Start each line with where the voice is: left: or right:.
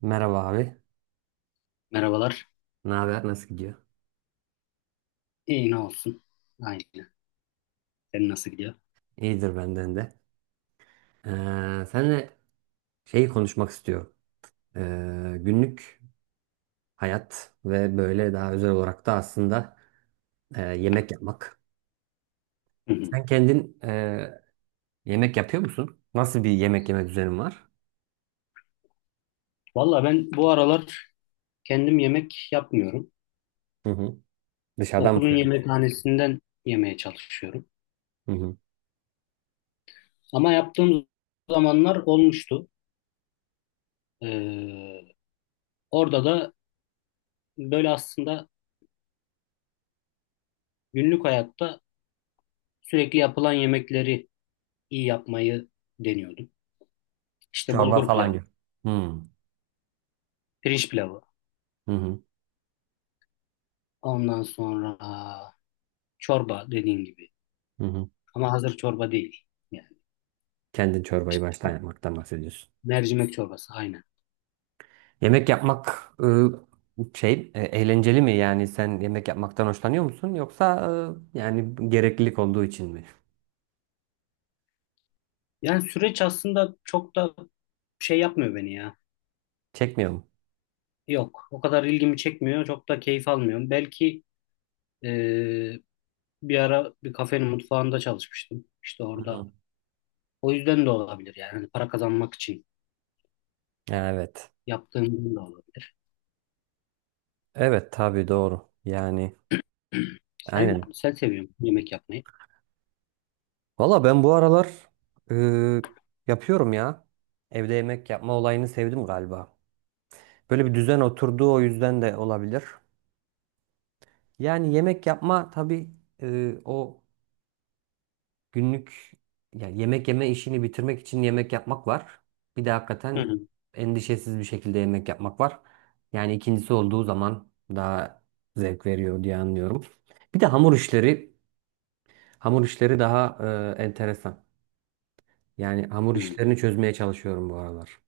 right: Merhaba abi.
left: Merhabalar.
right: Ne haber? Nasıl gidiyor?
left: İyi ne olsun. Aynen. Senin nasıl gidiyor?
right: İyidir benden de. Seninle şeyi konuşmak istiyorum. Günlük hayat ve böyle daha özel olarak da aslında yemek yapmak.
left: Hı hı.
right: Sen kendin yemek yapıyor musun? Nasıl bir yemek yeme düzenin var?
left: Valla ben bu aralar kendim yemek yapmıyorum.
right: Hı hı. Dışarıdan mı
left: Okulun
right: söylüyorsun?
left: yemekhanesinden yemeye çalışıyorum.
right: Hı hı.
left: Ama yaptığım zamanlar olmuştu. Ee, Orada da böyle aslında günlük hayatta sürekli yapılan yemekleri iyi yapmayı deniyordum. İşte
right: Çorba
left: bulgur
right: falan
left: pilavı,
right: gibi. Hı hı.
left: pirinç pilavı,
right: Hı hı.
left: ondan sonra çorba dediğin gibi.
right: Hı hı.
left: Ama hazır çorba değil. Yani
right: Kendin çorbayı
left: işte
right: baştan yapmaktan bahsediyorsun.
left: mercimek çorbası aynen.
right: Yemek yapmak, şey, eğlenceli mi? Yani sen yemek yapmaktan hoşlanıyor musun? Yoksa yani gereklilik olduğu için mi?
left: Yani süreç aslında çok da şey yapmıyor beni ya.
right: Çekmiyor mu?
left: Yok, o kadar ilgimi çekmiyor, çok da keyif almıyorum. Belki eee, bir ara bir kafenin mutfağında çalışmıştım. İşte orada.
right: Hı.
left: O yüzden de olabilir yani. Hani para kazanmak için
right: Ya, evet.
left: yaptığım da olabilir.
right: Evet, tabii doğru. Yani
left: Sen,
right: aynen.
left: sen seviyorsun yemek yapmayı.
right: Valla ben bu aralar e, yapıyorum ya. Evde yemek yapma olayını sevdim galiba. Böyle bir düzen oturduğu o yüzden de olabilir. Yani yemek yapma tabii, o günlük, yani yemek yeme işini bitirmek için yemek yapmak var. Bir de
left: Hı
right: hakikaten
left: hı.
right: endişesiz bir şekilde yemek yapmak var. Yani ikincisi olduğu zaman daha zevk veriyor diye anlıyorum. Bir de hamur işleri, hamur işleri daha enteresan. Yani hamur
left: Hı.
right: işlerini çözmeye çalışıyorum bu aralar.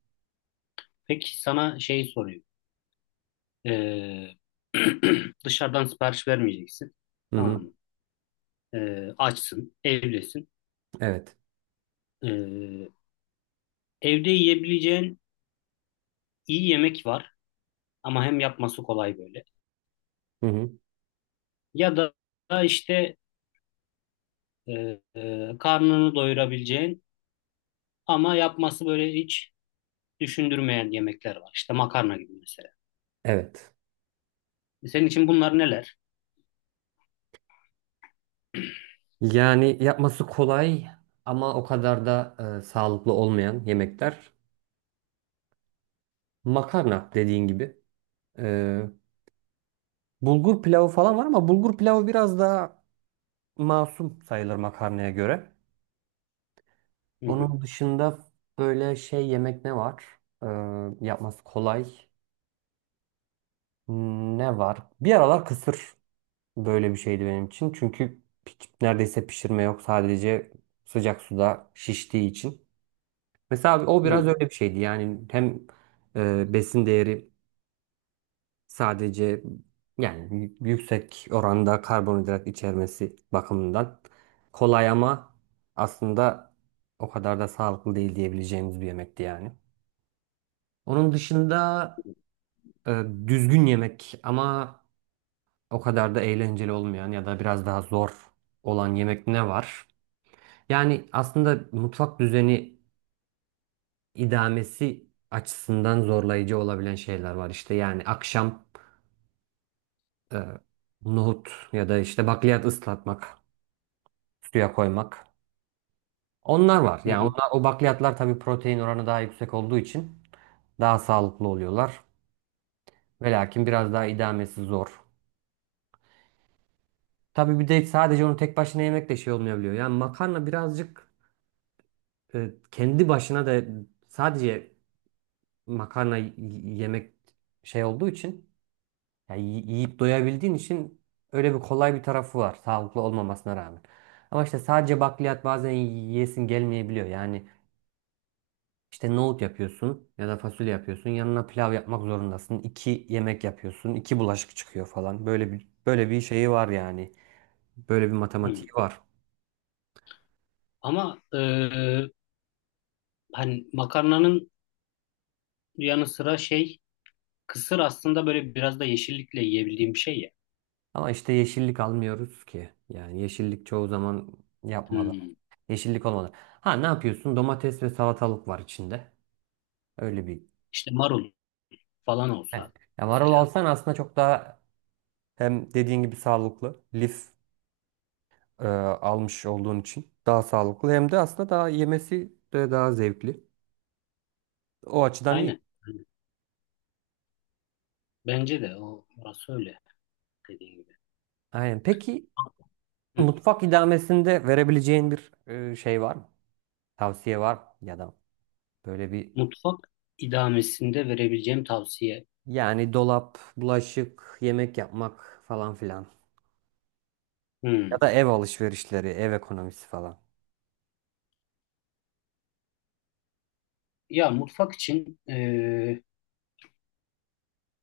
left: Peki sana şey sorayım. Eee, dışarıdan sipariş vermeyeceksin.
right: Hı
left: Tamam
right: hı.
left: mı? Açsın, evdesin.
right: Evet.
left: Eee, Evde yiyebileceğin iyi yemek var. Ama hem yapması kolay böyle.
right: Hı hı.
left: Ya da işte e, karnını doyurabileceğin ama yapması böyle hiç düşündürmeyen yemekler var. İşte makarna gibi mesela.
right: Evet.
left: Senin için bunlar neler?
right: Yani yapması kolay ama o kadar da sağlıklı olmayan yemekler. Makarna dediğin gibi. e, Bulgur pilavı falan var ama bulgur pilavı biraz daha masum sayılır makarnaya göre.
left: Hı hı,
right: Onun dışında böyle şey yemek ne var? Ee, yapması kolay. Ne var? Bir aralar kısır böyle bir şeydi benim için. Çünkü hiç neredeyse pişirme yok. Sadece sıcak suda şiştiği için. Mesela o
left: hı
right: biraz öyle bir şeydi. Yani hem besin değeri, sadece yani yüksek oranda karbonhidrat içermesi bakımından kolay ama aslında o kadar da sağlıklı değil diyebileceğimiz bir yemekti yani. Onun dışında düzgün yemek ama o kadar da eğlenceli olmayan ya da biraz daha zor olan yemek ne var? Yani aslında mutfak düzeni idamesi açısından zorlayıcı olabilen şeyler var. İşte yani akşam e, nohut ya da işte bakliyat ıslatmak, suya koymak. Onlar var. Yani
left: hı,
right: onlar, o bakliyatlar tabii protein oranı daha yüksek olduğu için daha sağlıklı oluyorlar. Ve lakin biraz daha idamesi zor. Tabii bir de sadece onu tek başına yemek de şey olmayabiliyor. Yani makarna birazcık kendi başına da sadece makarna yemek şey olduğu için yani yiyip doyabildiğin için öyle bir kolay bir tarafı var sağlıklı olmamasına rağmen. Ama işte sadece bakliyat bazen yiyesin gelmeyebiliyor. Yani İşte nohut yapıyorsun ya da fasulye yapıyorsun. Yanına pilav yapmak zorundasın. İki yemek yapıyorsun, iki bulaşık çıkıyor falan. Böyle bir şeyi var yani. Böyle bir
left: hı
right: matematiği
left: hı.
right: var.
left: Ama hani makarnanın yanı sıra şey kısır aslında böyle biraz da yeşillikle yiyebildiğim bir şey ya.
right: Ama işte yeşillik almıyoruz ki. Yani yeşillik çoğu zaman yapmadan.
left: Hı.
right: Yeşillik olmadan. Ha, ne yapıyorsun? Domates ve salatalık var içinde. Öyle bir.
left: İşte marul falan
right: Yani,
left: olsa
right: ya marul
left: mesela.
right: alsan aslında çok daha, hem dediğin gibi sağlıklı. Lif almış olduğun için daha sağlıklı, hem de aslında daha yemesi de daha zevkli. O açıdan iyi.
left: Aynen. Aynen. Bence de o orası öyle dediğin gibi.
right: Aynen. Peki
left: Hı.
right: mutfak idamesinde verebileceğin bir şey var mı? Tavsiye var mı? Ya da böyle bir,
left: Mutfak idamesinde verebileceğim tavsiye.
right: yani dolap, bulaşık, yemek yapmak falan filan. Ya
left: Hı.
right: da ev alışverişleri, ev ekonomisi falan.
left: Ya mutfak için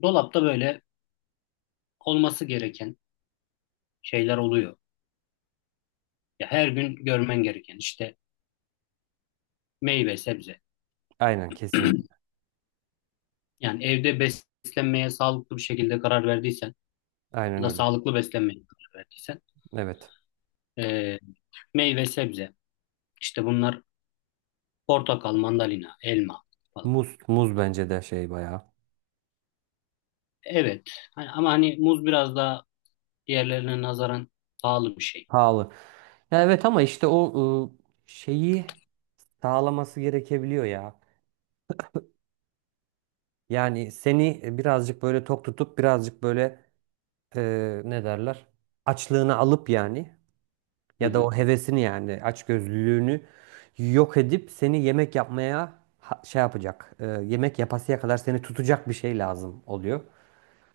left: dolapta böyle olması gereken şeyler oluyor. Ya her gün görmen gereken işte meyve, sebze.
right: Aynen, kesinlikle.
left: Yani evde beslenmeye sağlıklı bir şekilde karar verdiysen
right: Aynen
left: ya da
right: öyle.
left: sağlıklı beslenmeye karar verdiysen
right: Evet.
left: e, meyve, sebze. İşte bunlar portakal, mandalina, elma falan.
right: Muz, muz bence de şey, bayağı
left: Evet. Ama hani muz biraz daha diğerlerine nazaran pahalı bir şey.
right: pahalı. Ya, evet, ama işte o şeyi sağlaması gerekebiliyor ya. Yani seni birazcık böyle tok tutup birazcık böyle, ne derler? Açlığını alıp yani,
left: Hı
right: ya da
left: hı.
right: o hevesini, yani açgözlülüğünü yok edip seni yemek yapmaya şey yapacak. Yemek yapasıya kadar seni tutacak bir şey lazım oluyor.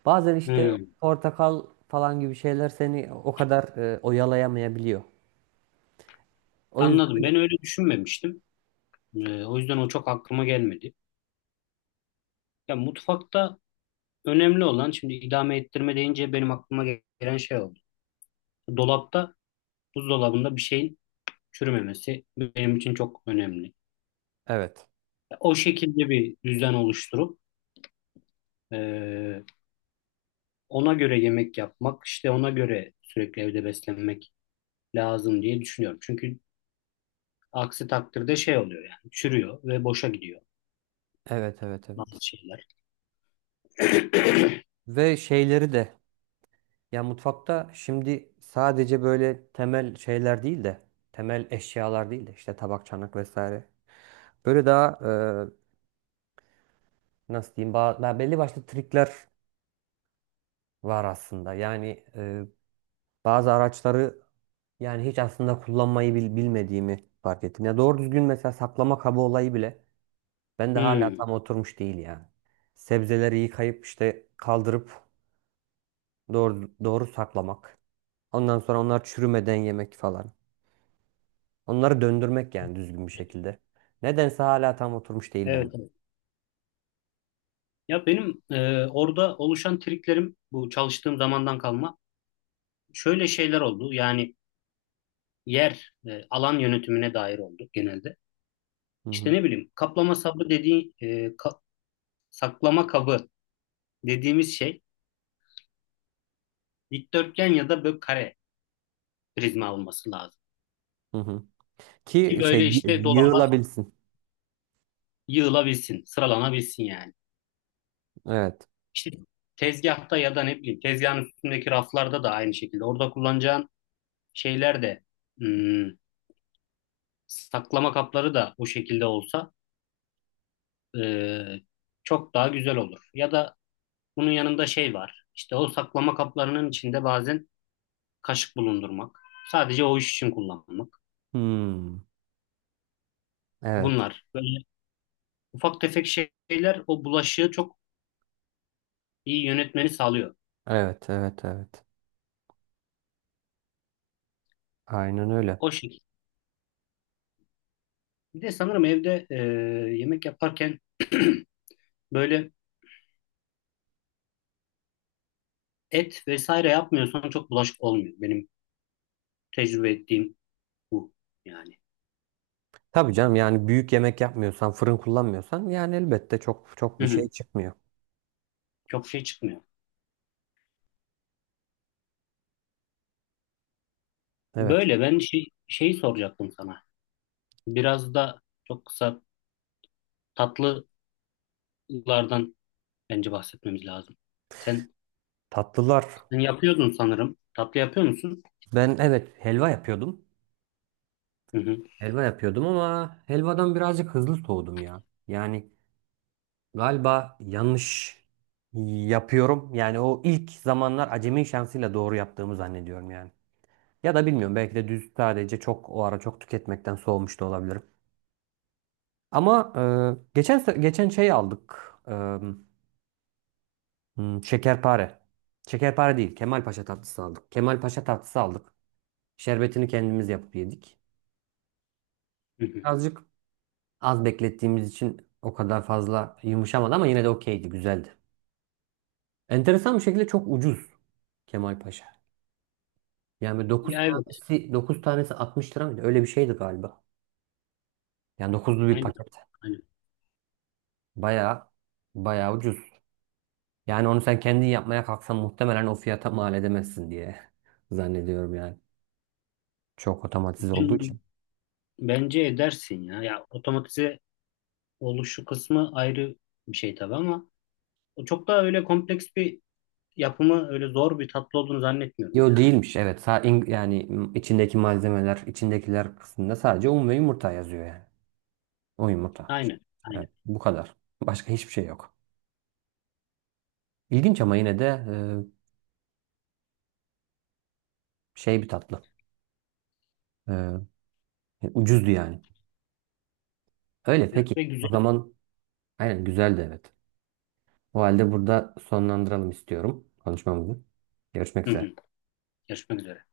right: Bazen işte
left: Hı.
right: portakal falan gibi şeyler seni o kadar oyalayamayabiliyor. O
left: Anladım.
right: yüzden
left: Ben öyle düşünmemiştim. O yüzden o çok aklıma gelmedi. Ya mutfakta önemli olan şimdi idame ettirme deyince benim aklıma gelen şey oldu. Dolapta, buzdolabında bir şeyin çürümemesi benim için çok önemli.
right: evet.
left: Ya o şekilde bir düzen oluşturup e, ona göre yemek yapmak, işte ona göre sürekli evde beslenmek lazım diye düşünüyorum. Çünkü aksi takdirde şey oluyor yani çürüyor ve boşa gidiyor
right: Evet, evet,
left: bazı
right: evet.
left: şeyler.
right: Ve şeyleri de, ya mutfakta şimdi sadece böyle temel şeyler değil de, temel eşyalar değil de işte tabak, çanak vesaire. Böyle daha, nasıl diyeyim, daha belli başlı trikler var aslında. Yani bazı araçları, yani hiç aslında kullanmayı bilmediğimi fark ettim. Ya doğru düzgün, mesela saklama kabı olayı bile ben de hala
left: Hmm,
right: tam oturmuş değil yani. Sebzeleri yıkayıp işte kaldırıp doğru doğru saklamak. Ondan sonra onlar çürümeden yemek falan. Onları döndürmek yani, düzgün bir şekilde. Nedense hala tam oturmuş değil ben.
left: evet, evet. Ya benim orada oluşan triklerim bu çalıştığım zamandan kalma şöyle şeyler oldu. Yani alan yönetimine dair oldu genelde.
right: Hı
left: İşte
right: hı,
left: ne bileyim kaplama sabı dediği saklama kabı dediğimiz şey dikdörtgen ya da böyle kare prizma olması lazım.
right: hı hı.
left: Ki
right: Ki şey
left: böyle işte dolaba
right: yığılabilsin.
left: yığılabilsin, sıralanabilsin yani.
right: Evet.
left: İşte tezgahta ya da ne bileyim tezgahın üstündeki raflarda da aynı şekilde. Orada kullanacağın şeyler de hmm, saklama kapları da bu şekilde olsa e, çok daha güzel olur. Ya da bunun yanında şey var. İşte o saklama kaplarının içinde bazen kaşık bulundurmak. Sadece o iş için kullanmak.
right: Hmm. Evet.
left: Bunlar böyle ufak tefek şeyler o bulaşığı çok iyi yönetmeni sağlıyor.
right: Evet, evet, evet. Aynen öyle.
left: O şekilde. Bir de sanırım evde yemek yaparken böyle et vesaire yapmıyorsan çok bulaşık olmuyor. Benim tecrübe ettiğim bu yani.
right: Tabii canım, yani büyük yemek yapmıyorsan, fırın kullanmıyorsan yani elbette çok çok
left: Hı
right: bir şey
left: hı.
right: çıkmıyor.
left: Çok şey çıkmıyor.
right: Evet.
left: Böyle ben şeyi soracaktım sana. Biraz da çok kısa tatlılardan bence bahsetmemiz lazım. Sen,
right: Tatlılar.
left: sen yapıyordun sanırım. Tatlı yapıyor musun?
right: Ben evet, helva yapıyordum.
left: Hı hı.
right: Helva yapıyordum ama helvadan birazcık hızlı soğudum ya. Yani galiba yanlış yapıyorum. Yani o ilk zamanlar acemi şansıyla doğru yaptığımı zannediyorum yani. Ya da bilmiyorum, belki de düz sadece çok o ara çok tüketmekten soğumuş da olabilirim. Ama geçen geçen şey aldık. Şekerpare. Şekerpare değil. Kemalpaşa tatlısı aldık. Kemalpaşa tatlısı aldık. Şerbetini kendimiz yapıp yedik.
left: Hı hı.
right: Azıcık az beklettiğimiz için o kadar fazla yumuşamadı ama yine de okeydi, güzeldi. Enteresan bir şekilde çok ucuz Kemalpaşa. Yani dokuz
left: Ya evet.
right: tanesi, 9 tanesi 60 lira mıydı? Öyle bir şeydi galiba. Yani dokuzlu bir
left: Aynen.
right: paket.
left: Aynen.
right: Bayağı bayağı ucuz. Yani onu sen kendin yapmaya kalksan muhtemelen o fiyata mal edemezsin diye zannediyorum yani. Çok otomatize olduğu
left: Ben-
right: için.
left: Bence edersin ya. Ya otomatize oluşu kısmı ayrı bir şey tabii ama o çok daha öyle kompleks bir yapımı öyle zor bir tatlı olduğunu zannetmiyorum.
right: Yo, değilmiş, evet. Yani içindeki malzemeler, içindekiler kısmında sadece un ve yumurta yazıyor yani. O yumurta.
left: Aynen. Aynen.
right: Evet, bu kadar. Başka hiçbir şey yok. İlginç, ama yine de şey bir tatlı. E, e, Ucuzdu yani. Öyle
left: Evet,
right: peki.
left: ve
right: O
left: güzel.
right: zaman aynen, güzeldi evet. O halde burada sonlandıralım istiyorum konuşmamızı. Görüşmek
left: Hı
right: üzere.
left: hı. Görüşmek üzere.